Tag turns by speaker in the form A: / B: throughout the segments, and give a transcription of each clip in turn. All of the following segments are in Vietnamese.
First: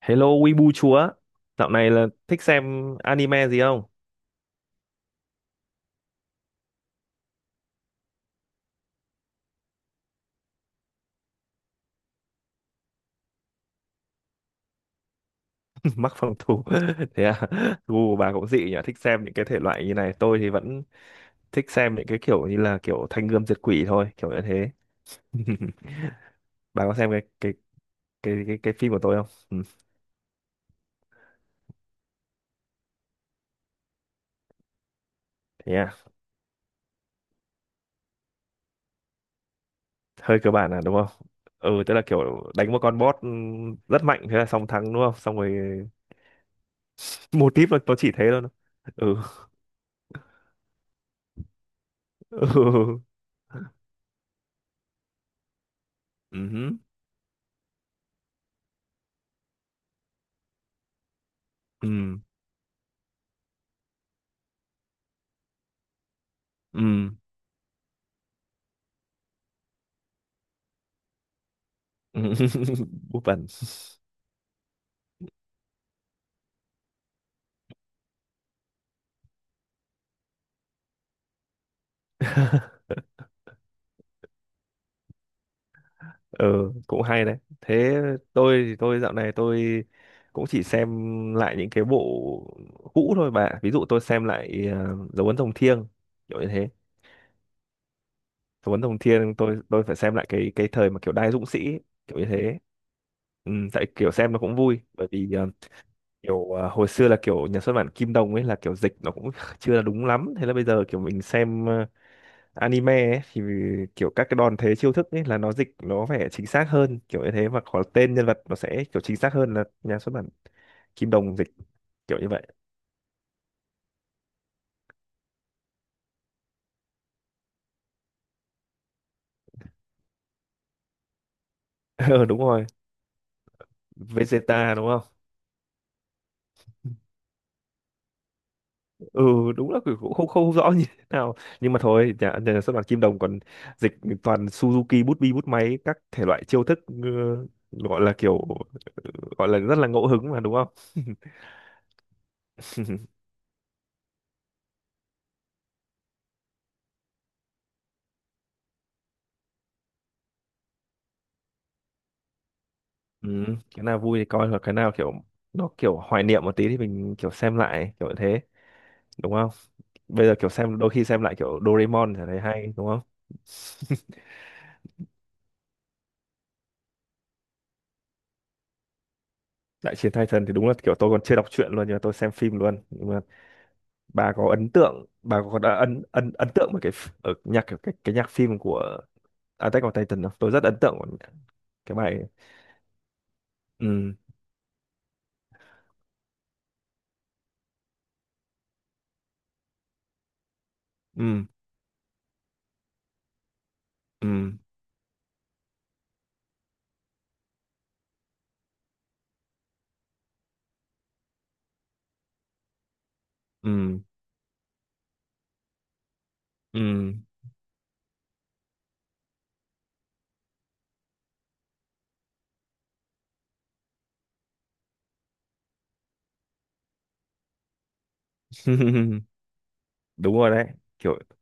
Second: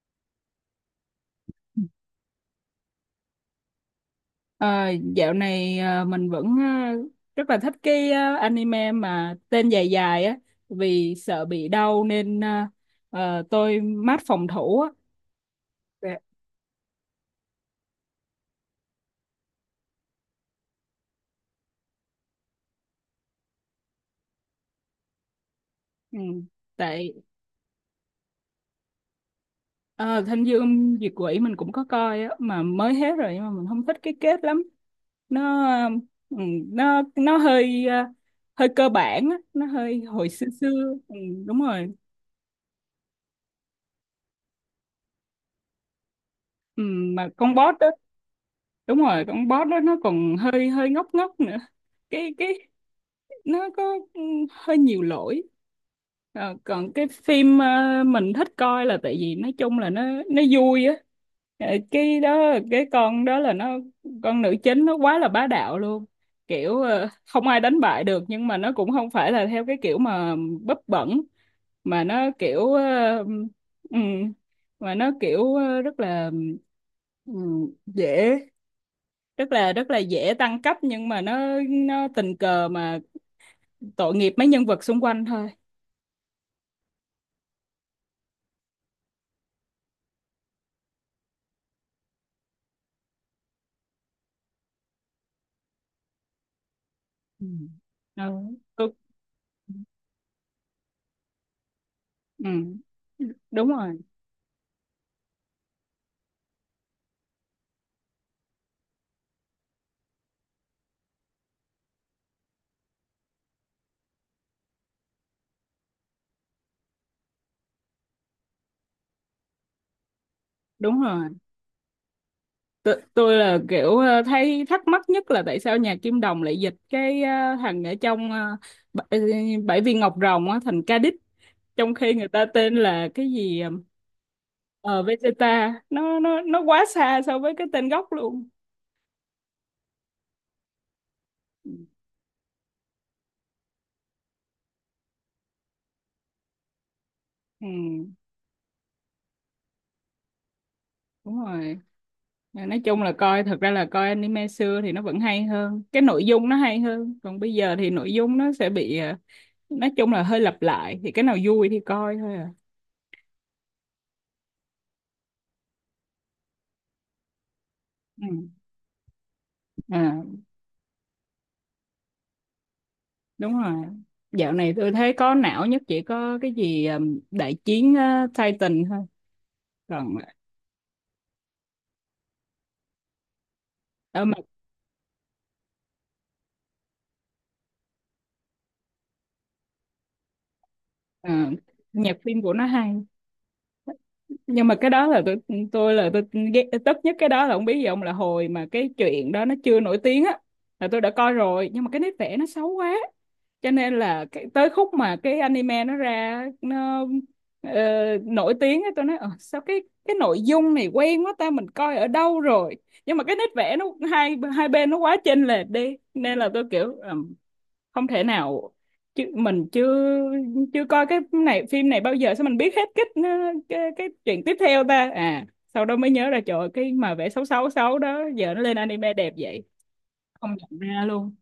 A: Hello Weibo chúa, dạo này là thích xem anime gì không?
B: Ờ, dạo này mình vẫn rất là thích cái anime mà tên dài dài á vì sợ bị đau nên tôi mát phòng thủ á.
A: Mắc
B: Dạ.
A: phòng thủ. Thế à, gu của bà cũng dị nhỉ, thích xem những cái thể loại như này. Tôi thì vẫn thích xem những cái kiểu như là kiểu Thanh Gươm Diệt Quỷ thôi, kiểu như thế.
B: Ừ.
A: Bà có xem
B: Tại
A: cái phim của tôi không? Ừ.
B: ờ, Thanh Dương Diệt Quỷ mình cũng có coi á mà mới hết rồi nhưng mà mình không thích cái kết lắm. Nó
A: Thế
B: ờ,
A: à,
B: ừ, nó hơi hơi cơ bản á, nó hơi hồi
A: hơi
B: xưa
A: cơ bản à
B: xưa.
A: đúng không?
B: Ừ, đúng
A: Ừ,
B: rồi.
A: tức là kiểu đánh một con boss rất mạnh thế là xong thắng đúng không? Xong rồi
B: Ừ, mà
A: mô
B: con
A: típ
B: boss
A: nó,
B: đó,
A: nó chỉ thế thôi.
B: đúng
A: Ừ.
B: rồi, con boss đó nó còn hơi hơi ngốc ngốc nữa. Cái
A: Ừ.
B: Nó có hơi nhiều lỗi. Ờ,
A: Ừ.
B: còn cái phim mình thích coi là tại vì nói chung là nó vui á.
A: Ừ.
B: Cái đó, cái con đó, là nó, con nữ chính nó quá là bá đạo luôn, kiểu
A: Ừ.
B: không ai đánh bại được, nhưng mà nó cũng không phải là theo cái kiểu mà bấp bẩn, mà nó
A: Ừ.
B: kiểu
A: Búp bẩn.
B: ừm, rất là dễ, rất là dễ tăng cấp, nhưng mà nó tình cờ mà tội nghiệp mấy nhân vật xung quanh thôi.
A: Ừ, cũng hay đấy. Thế tôi thì tôi dạo này tôi cũng chỉ xem lại những cái bộ cũ thôi, bà. Ví dụ tôi xem lại dấu ấn rồng thiêng, kiểu như thế.
B: Ừ. Ừ.
A: Dấu ấn
B: tôi-
A: rồng thiêng tôi phải xem lại cái thời mà kiểu đai dũng sĩ, kiểu như
B: ừ.
A: thế. Ừ,
B: Đúng
A: tại
B: rồi.
A: kiểu xem nó cũng vui bởi vì hồi xưa là kiểu nhà xuất bản Kim Đồng ấy là kiểu dịch nó cũng chưa là đúng lắm. Thế là bây giờ kiểu mình xem anime ấy, thì kiểu các cái đòn thế chiêu thức ấy là nó dịch nó phải chính xác hơn kiểu như thế, và có tên nhân vật nó sẽ kiểu chính xác hơn là nhà xuất bản
B: Đúng
A: Kim
B: rồi.
A: Đồng dịch, kiểu như vậy.
B: Tôi là kiểu thấy thắc mắc nhất là tại sao nhà Kim Đồng lại dịch cái thằng ở trong bảy, bảy viên ngọc rồng á thành Ca-đích, trong khi
A: Ừ,
B: người
A: đúng
B: ta
A: rồi.
B: tên là cái gì. Ờ
A: Vegeta đúng
B: ờ,
A: không?
B: Vegeta, nó quá xa so với cái tên gốc luôn.
A: Ừ, đúng là cũng không không rõ như thế nào, nhưng mà thôi nhà xuất bản Kim Đồng còn dịch toàn Suzuki bút bi bút máy các thể loại chiêu thức. Ừ,
B: Ừ,
A: gọi là kiểu gọi là rất là ngẫu hứng mà đúng không?
B: đúng rồi. Mà nói chung là coi, thật ra là coi anime xưa thì nó vẫn hay hơn, cái nội dung nó hay hơn, còn bây giờ thì nội dung nó sẽ bị nói chung là hơi lặp lại, thì cái nào vui thì coi thôi à.
A: Ừ, cái nào vui thì coi, hoặc cái nào kiểu nó kiểu hoài niệm một tí thì mình kiểu xem lại, kiểu như
B: Ừ.
A: thế, đúng không?
B: À,
A: Bây giờ kiểu xem đôi khi xem lại kiểu Doraemon thì thấy hay đúng không?
B: đúng rồi, dạo này tôi thấy có não nhất chỉ có cái gì đại chiến Titan thôi.
A: Đại chiến
B: Còn
A: Titan thì đúng là kiểu tôi còn chưa đọc truyện luôn, nhưng mà tôi xem phim luôn. Nhưng mà
B: ờ,
A: bà
B: mà
A: có ấn tượng, bà có đã ấn ấn ấn tượng với cái ph- ở nhạc cái nhạc phim của Attack on Titan không? Tôi rất ấn tượng với
B: ờ,
A: cái bài
B: Nhạc
A: ấy.
B: phim của nó hay,
A: Ừ.
B: nhưng mà cái đó là tôi ghét tức nhất. Cái đó là không biết gì ông, là hồi mà cái chuyện đó nó chưa nổi tiếng á là tôi đã coi
A: Ừ.
B: rồi, nhưng mà cái nét vẽ nó xấu quá, cho nên là
A: Ừ.
B: cái, tới khúc mà cái anime nó ra nó ờ, nổi tiếng á, tôi nói "Ờ, sao cái nội dung này quen quá ta, mình coi ở đâu rồi, nhưng mà cái nét vẽ nó
A: Ừ.
B: hai hai bên nó quá chênh lệch đi", nên là tôi kiểu
A: Ừ.
B: "Ờ, không thể nào, chứ mình chưa, coi cái này, phim này bao giờ, sao mình biết hết cái cái chuyện tiếp theo ta?" À, sau đó mới nhớ ra, trời ơi, cái mà vẽ xấu xấu xấu đó giờ nó lên anime đẹp vậy,
A: Đúng rồi
B: không
A: đấy,
B: nhận ra
A: kiểu
B: luôn.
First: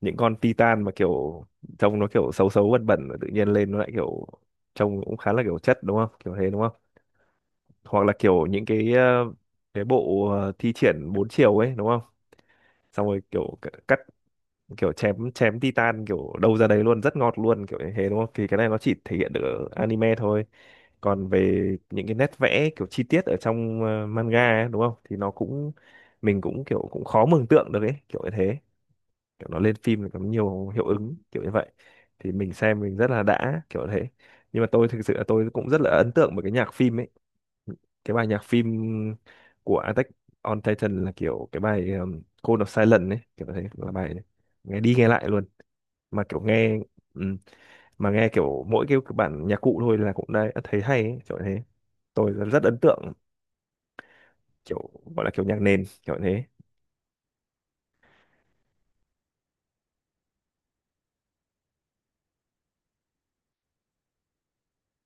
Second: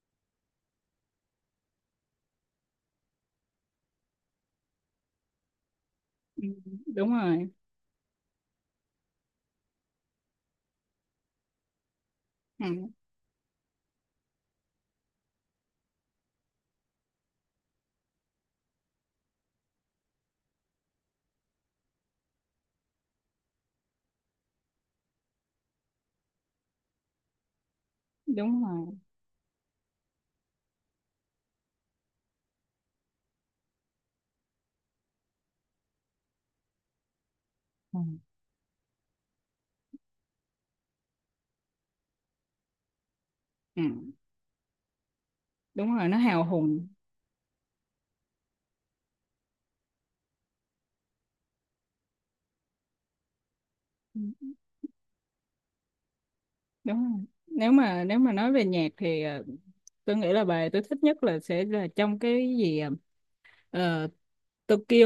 A: những con Titan mà kiểu trông nó kiểu xấu xấu bẩn bẩn, tự nhiên lên nó lại kiểu trông cũng khá là kiểu chất đúng không, kiểu
B: Ừ,
A: thế đúng không?
B: đúng rồi.
A: Hoặc là kiểu những cái bộ thi triển bốn chiều ấy đúng không?
B: Ừ,
A: Xong rồi kiểu cắt, kiểu chém chém titan kiểu đâu ra đấy luôn, rất ngọt luôn, kiểu như thế đúng không? Thì cái này nó chỉ thể hiện được ở anime thôi. Còn về những cái nét vẽ kiểu chi tiết ở trong manga ấy, đúng không, thì nó cũng mình cũng kiểu cũng khó mường tượng được ấy, kiểu như thế.
B: đúng rồi.
A: Kiểu nó lên phim thì có nhiều hiệu ứng kiểu như vậy thì mình xem mình rất là đã, kiểu thế. Nhưng mà tôi thực sự là tôi cũng rất là ấn tượng với cái nhạc phim ấy.
B: Ừ.
A: Cái bài nhạc phim của Attack on Titan là kiểu cái bài Call of Silence ấy, kiểu thế,
B: Ừ,
A: là bài đấy. Nghe đi nghe lại luôn,
B: đúng rồi, nó
A: mà kiểu
B: hào
A: nghe
B: hùng.
A: ừm, mà nghe kiểu mỗi cái bản nhạc cụ thôi là cũng đã thấy hay ấy, kiểu thế. Tôi rất rất ấn tượng,
B: Ừ,
A: kiểu gọi là kiểu nhạc nền kiểu thế.
B: đúng rồi. Nếu mà nếu mà nói về nhạc thì tôi nghĩ là bài tôi thích nhất là sẽ là trong cái gì, ờ, Tokyo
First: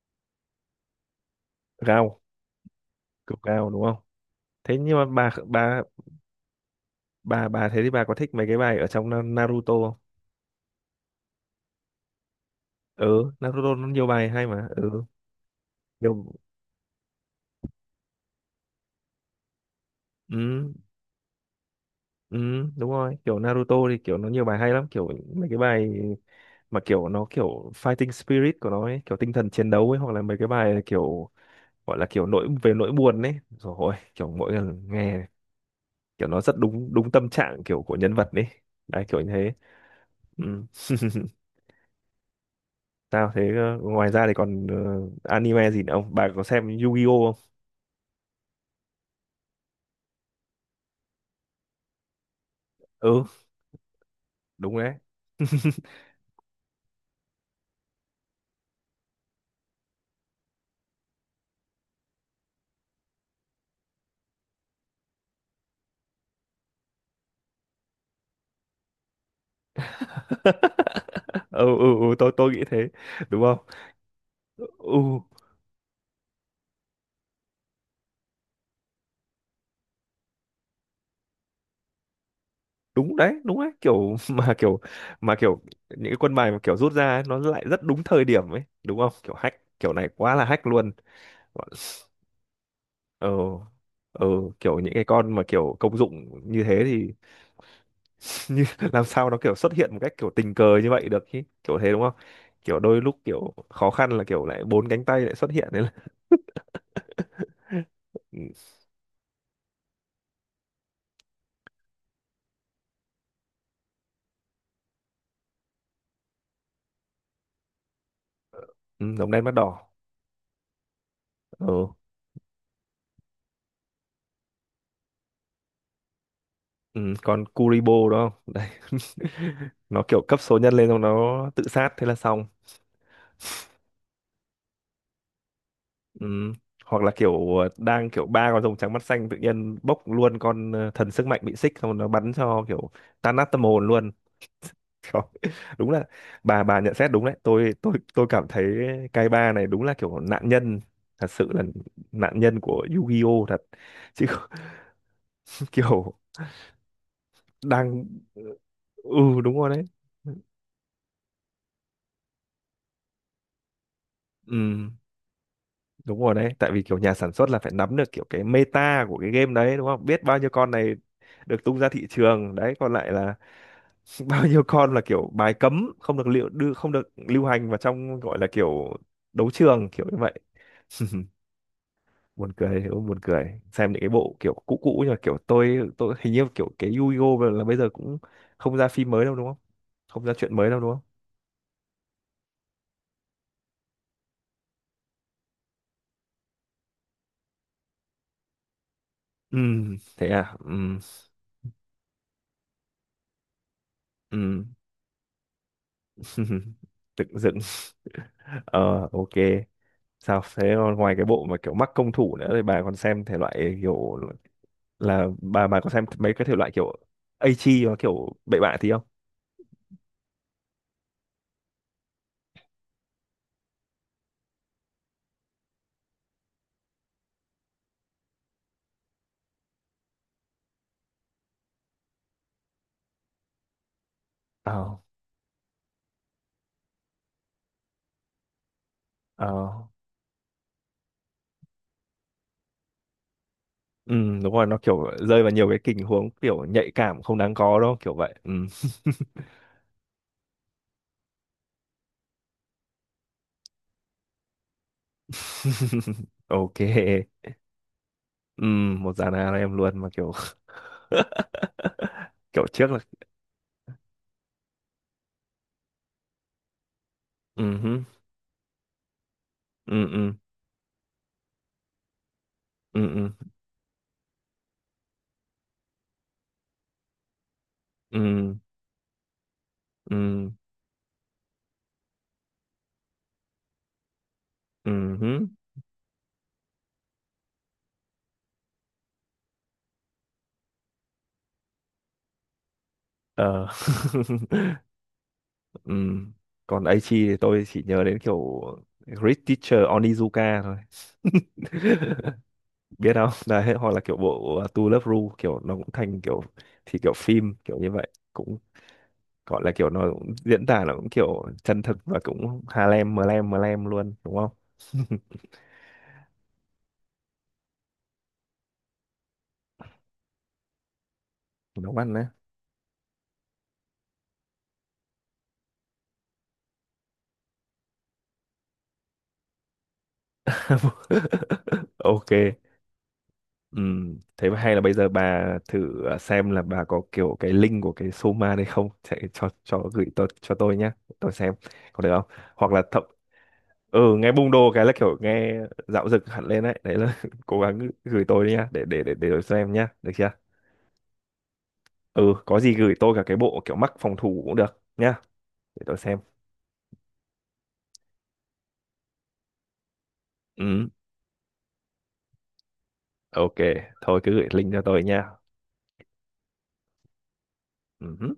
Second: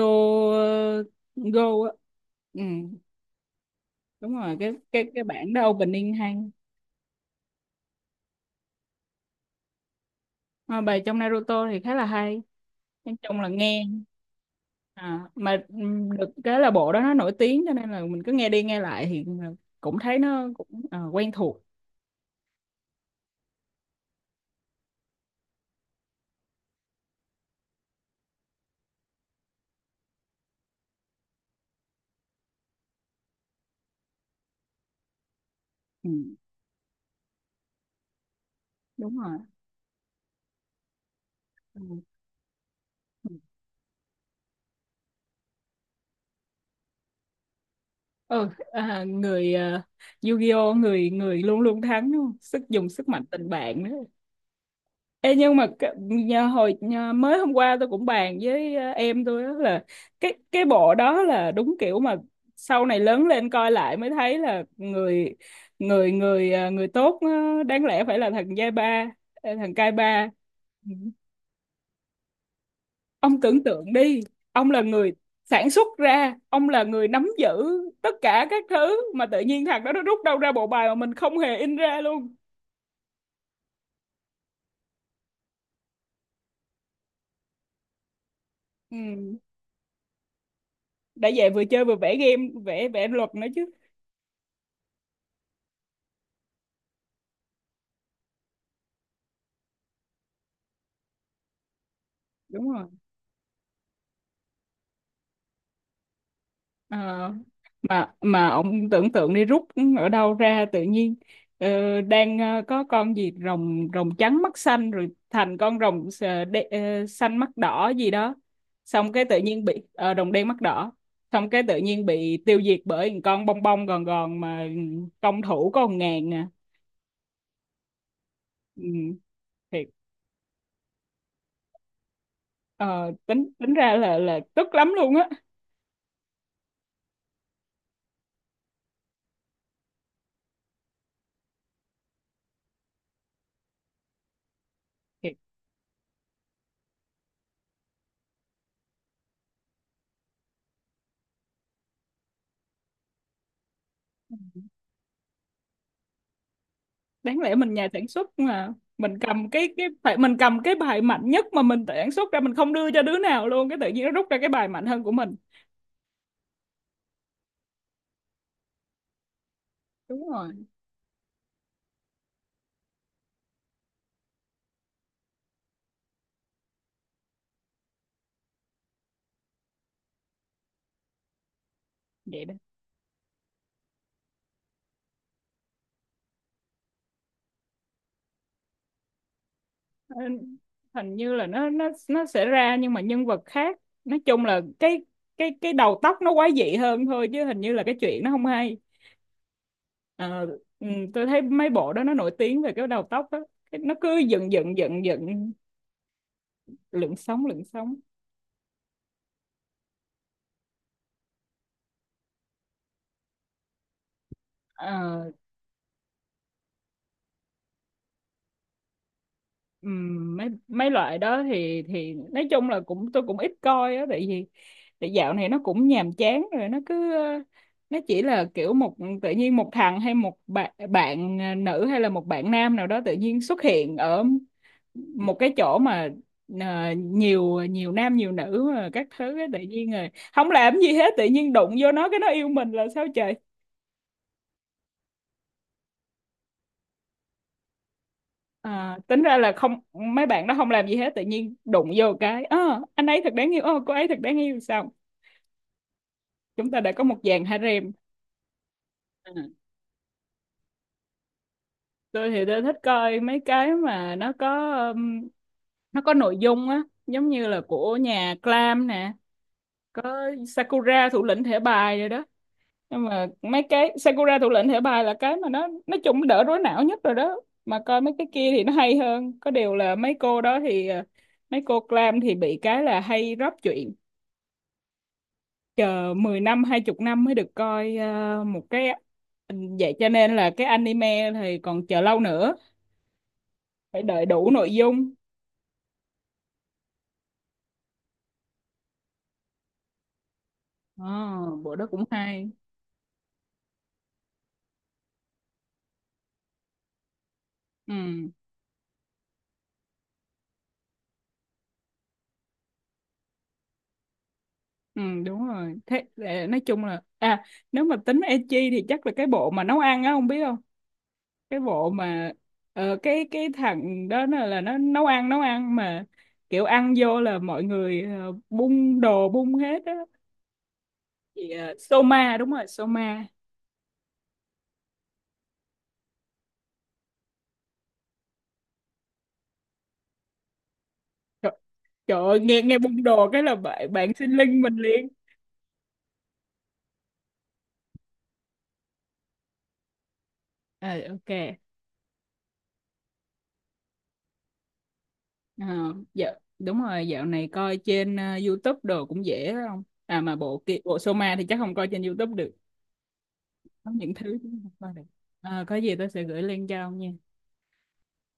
B: ờ, Go á.
A: Gao,
B: Ừ.
A: kiểu gao đúng không?
B: Đúng rồi, cái
A: Thế nhưng mà
B: cái cái
A: bà
B: bản đó
A: bà
B: opening hay.
A: bà bà thế thì bà có thích mấy cái bài ở trong Naruto không?
B: Mà bài trong Naruto thì khá là hay, nói
A: Ừ,
B: chung là
A: Naruto
B: nghe
A: nó nhiều bài hay mà. Ừ,
B: à, mà được
A: nhiều.
B: cái là bộ đó nó nổi tiếng cho nên là mình cứ nghe đi nghe lại thì cũng thấy nó cũng
A: Ừ.
B: quen thuộc.
A: Ừ, đúng rồi, kiểu Naruto thì kiểu nó nhiều bài hay lắm, kiểu mấy cái bài mà kiểu nó kiểu fighting spirit của nó ấy, kiểu tinh thần chiến đấu ấy, hoặc là mấy cái bài kiểu gọi là kiểu nỗi buồn ấy. Rồi ôi, kiểu mỗi lần nghe
B: Ừ,
A: kiểu nó rất đúng đúng tâm trạng kiểu của nhân vật ấy. Đấy
B: đúng
A: kiểu như
B: rồi.
A: thế. Ừ.
B: Ừ. Ừ.
A: Sao thế, ngoài ra thì còn anime gì nữa không? Bà có xem Yu-Gi-Oh không?
B: Ừ, à, Yu-Gi-Oh người người luôn luôn thắng đúng không? Sức, dùng sức mạnh
A: Ừ,
B: tình bạn nữa.
A: đúng đấy.
B: Ê, nhưng mà mới hôm qua tôi cũng bàn với em tôi, đó là cái bộ đó là đúng kiểu mà sau này lớn lên coi lại mới thấy là người người người ờ, người tốt, đáng lẽ phải là thằng giai ba, thằng cai ba. Ừ.
A: Ừ, ừ, ừ, tôi nghĩ thế
B: Ông
A: đúng không?
B: tưởng tượng đi, ông là người
A: Ừ,
B: sản xuất ra, ông là người nắm giữ tất cả các thứ mà tự nhiên thằng đó nó rút đâu ra bộ bài mà mình không hề in ra luôn.
A: đúng đấy đúng đấy, kiểu mà kiểu những cái quân bài mà kiểu rút ra ấy, nó lại rất đúng thời điểm ấy đúng không, kiểu
B: Ừ.
A: hack kiểu này quá là hack luôn.
B: Đã vậy vừa
A: Bọn-
B: chơi vừa vẽ game, vẽ vẽ
A: ờ
B: luật nữa chứ.
A: ờ kiểu những cái con mà kiểu công dụng như thế thì như làm sao nó kiểu xuất hiện một cách kiểu tình cờ như vậy được chứ, kiểu thế đúng không?
B: Đúng
A: Kiểu
B: rồi.
A: đôi lúc kiểu khó khăn là kiểu lại bốn cánh tay lại xuất hiện đấy là.
B: Ờ, mà
A: Ừ,
B: ông tưởng tượng đi, rút ở đâu ra tự nhiên, đang có con gì rồng rồng trắng mắt xanh, rồi thành con rồng xanh mắt đỏ gì đó,
A: ừ,
B: xong cái
A: đồng
B: tự
A: đen mắt
B: nhiên
A: đỏ.
B: bị rồng đen mắt đỏ, xong cái tự
A: Ờ,
B: nhiên bị tiêu diệt bởi một con bông bông gòn gòn mà công thủ có 1.000 à.
A: ừ, còn Kuribo đúng không đấy.
B: Ừ, thiệt.
A: Nó kiểu cấp số nhân lên xong nó tự sát thế là xong.
B: Ờ, tính tính ra là tức lắm luôn á.
A: Ừ. Hoặc là kiểu đang kiểu ba con rồng trắng mắt xanh tự nhiên bốc luôn con thần sức mạnh bị xích xong rồi nó bắn cho kiểu tan nát tâm hồn luôn. Trời, đúng là bà nhận xét đúng đấy. Tôi cảm thấy cái ba này đúng là kiểu nạn nhân, thật sự là nạn nhân của Yu-Gi-Oh thật chứ. Kiểu
B: Đáng lẽ mình nhà
A: đang.
B: sản xuất mà mình
A: Ừ,
B: cầm
A: đúng rồi đấy.
B: cái bài mạnh nhất mà mình tự sản xuất ra, mình không đưa cho đứa nào luôn, cái tự nhiên nó rút ra cái bài mạnh
A: Ừ,
B: hơn của mình.
A: đúng rồi đấy, tại vì kiểu nhà sản xuất là phải nắm được kiểu cái meta của cái game đấy đúng không? Biết
B: Đúng
A: bao nhiêu
B: rồi.
A: con này được tung ra thị trường đấy, còn lại là bao nhiêu con là kiểu bài cấm không được liệu đưa, không được lưu hành vào trong, gọi là kiểu đấu trường kiểu như vậy.
B: Vậy
A: Buồn
B: đó.
A: cười hiểu không? Buồn cười xem những cái bộ kiểu cũ cũ, nhưng mà kiểu tôi hình như kiểu cái Yu-Gi-Oh là bây giờ cũng không ra phim mới đâu đúng không?
B: Ờ,
A: Không ra chuyện mới đâu đúng không?
B: Hình như là nó sẽ ra nhưng mà nhân vật khác, nói chung là cái đầu tóc nó quái dị hơn thôi, chứ hình như là cái chuyện nó không hay.
A: Ừ, thế
B: Ờ,
A: à.
B: ừ,
A: Ừm,
B: tôi thấy mấy bộ đó nó nổi tiếng về cái đầu tóc đó. Cái- nó cứ dựng
A: ừ,
B: dựng dựng dựng, lượn
A: dựng
B: sóng
A: dựng.
B: lượn sóng.
A: Ờ ok Sao thế, còn ngoài cái bộ mà kiểu mắc công thủ nữa thì bà còn xem thể loại kiểu
B: Ờ,
A: là bà có xem mấy cái thể loại kiểu Aichi và kiểu bậy bạ tí không?
B: Mấy mấy loại đó thì nói chung là cũng tôi cũng ít coi á, tại vì tại dạo này nó cũng nhàm chán rồi. Nó cứ nó chỉ là kiểu một, tự nhiên một thằng hay một bạn bạn nữ hay là một bạn nam nào đó tự nhiên xuất hiện ở
A: Ờ,
B: một cái chỗ mà nhiều nhiều nam nhiều nữ mà các thứ á, tự
A: ờ.
B: nhiên rồi không làm gì hết, tự nhiên đụng vô nó cái nó yêu mình là sao trời.
A: Ừ, đúng rồi, nó kiểu rơi vào nhiều cái tình huống kiểu nhạy cảm không đáng có đó, kiểu vậy. Ừ.
B: À, tính ra là không, mấy bạn đó không làm gì hết, tự nhiên đụng vô cái "Ơ, anh ấy thật đáng yêu, ơ cô ấy thật đáng yêu, sao chúng ta
A: Ok.
B: đã có một dàn harem".
A: Ừ, một dàn
B: Ừ.
A: hàng em luôn mà kiểu
B: Tôi thì tôi
A: kiểu
B: thích
A: trước là
B: coi mấy cái mà nó có nội dung á, giống như là
A: ừ
B: của
A: hứ,
B: nhà Clam nè,
A: ừ
B: có
A: ừ
B: Sakura thủ lĩnh thẻ bài rồi đó.
A: ừ
B: Nhưng mà
A: ừ
B: mấy cái Sakura thủ lĩnh thẻ bài là cái mà nó nói chung nó đỡ rối não nhất rồi đó, mà coi mấy cái kia
A: ừ
B: thì nó hay hơn, có điều là mấy cô
A: ừ
B: đó thì mấy cô Clam thì bị cái là hay drop chuyện,
A: ừ hứ,
B: chờ 10 năm 20 năm mới được coi một cái. Ừ, vậy cho nên là cái anime thì còn chờ lâu nữa,
A: ờ.
B: phải đợi đủ nội dung.
A: Ừ. Còn Aichi thì tôi chỉ nhớ đến kiểu Great Teacher Onizuka thôi.
B: À, bộ đó cũng hay.
A: Biết không? Đấy, hoặc là kiểu bộ To Love Ru, kiểu nó cũng thành kiểu, thì kiểu phim kiểu như vậy
B: Ừ,
A: cũng gọi là kiểu nó cũng diễn tả nó cũng kiểu chân thực và cũng Harlem Mlem Mlem luôn đúng không?
B: ừ, đúng rồi. Thế để nói chung là à, nếu mà tính ecchi thì chắc là cái bộ mà nấu ăn á, không biết không? Cái bộ
A: Nó ăn đấy.
B: mà cái thằng đó là nó nấu ăn mà kiểu ăn vô là mọi người bung đồ bung hết á. Soma, đúng
A: Ok.
B: rồi, Soma.
A: Ừ, thế mà hay là bây giờ bà thử à, xem là bà có kiểu cái link của cái Soma đây không, sẽ cho gửi tôi, cho tôi nhá, tôi
B: Trời,
A: xem, có được
B: trời
A: không?
B: ơi, nghe
A: Hoặc
B: nghe
A: là
B: bung đồ cái là bạn
A: ừ,
B: bạn xin
A: nghe bung
B: link
A: đô
B: mình
A: cái là
B: liền.
A: kiểu nghe dạo dực hẳn lên đấy, đấy là cố gắng gửi tôi đi nhá, để tôi xem nhá, được chưa?
B: À, ok.
A: Ừ, có gì gửi tôi cả cái bộ kiểu mắc phòng thủ cũng được nhá,
B: Ờ,
A: để tôi xem.
B: dạ, đúng rồi, dạo này coi trên YouTube đồ cũng dễ đó không? À mà
A: Ừ,
B: bộ Soma thì chắc không coi trên YouTube được.
A: ok,
B: Có những
A: thôi cứ
B: thứ
A: gửi
B: chúng ta không
A: link cho
B: coi được.
A: tôi nhá.
B: Có gì tôi sẽ gửi link cho ông nha.
A: Ừ.